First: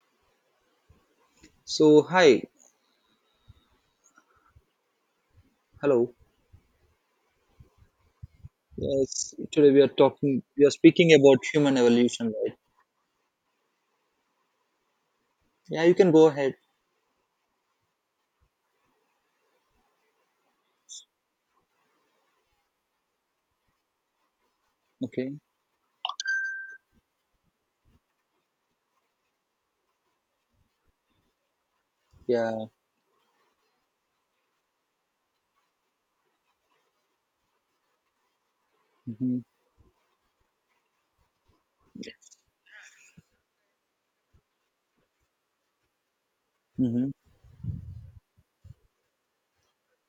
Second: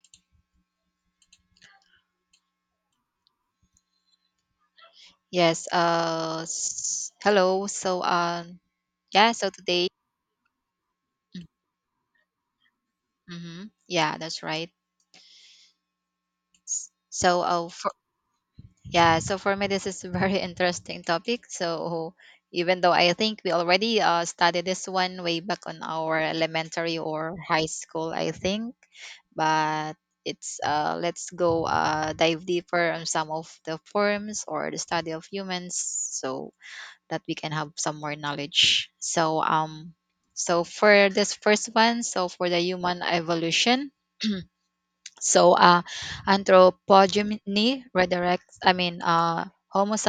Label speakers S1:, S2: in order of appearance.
S1: So hi,
S2: Yes.
S1: hello.
S2: Hello. Yeah.
S1: Yes,
S2: So
S1: today we
S2: today.
S1: are talking. We are speaking about human evolution, right?
S2: Mm-hmm. Yeah, that's right.
S1: Yeah, you can go ahead.
S2: S- So, uh, for, yeah. So for me, this is a very interesting topic. So, even though I think we already studied this one
S1: Okay.
S2: way back on our elementary or high school, I think, but it's let's go dive
S1: Yeah.
S2: deeper on some of the forms or the study of humans, so that we can have some more knowledge. So
S1: Mm-hmm.
S2: um so for this first one, so
S1: Yes.
S2: for the human evolution, so uh
S1: Mm-hmm.
S2: anthropogeny redirects, I mean, Homo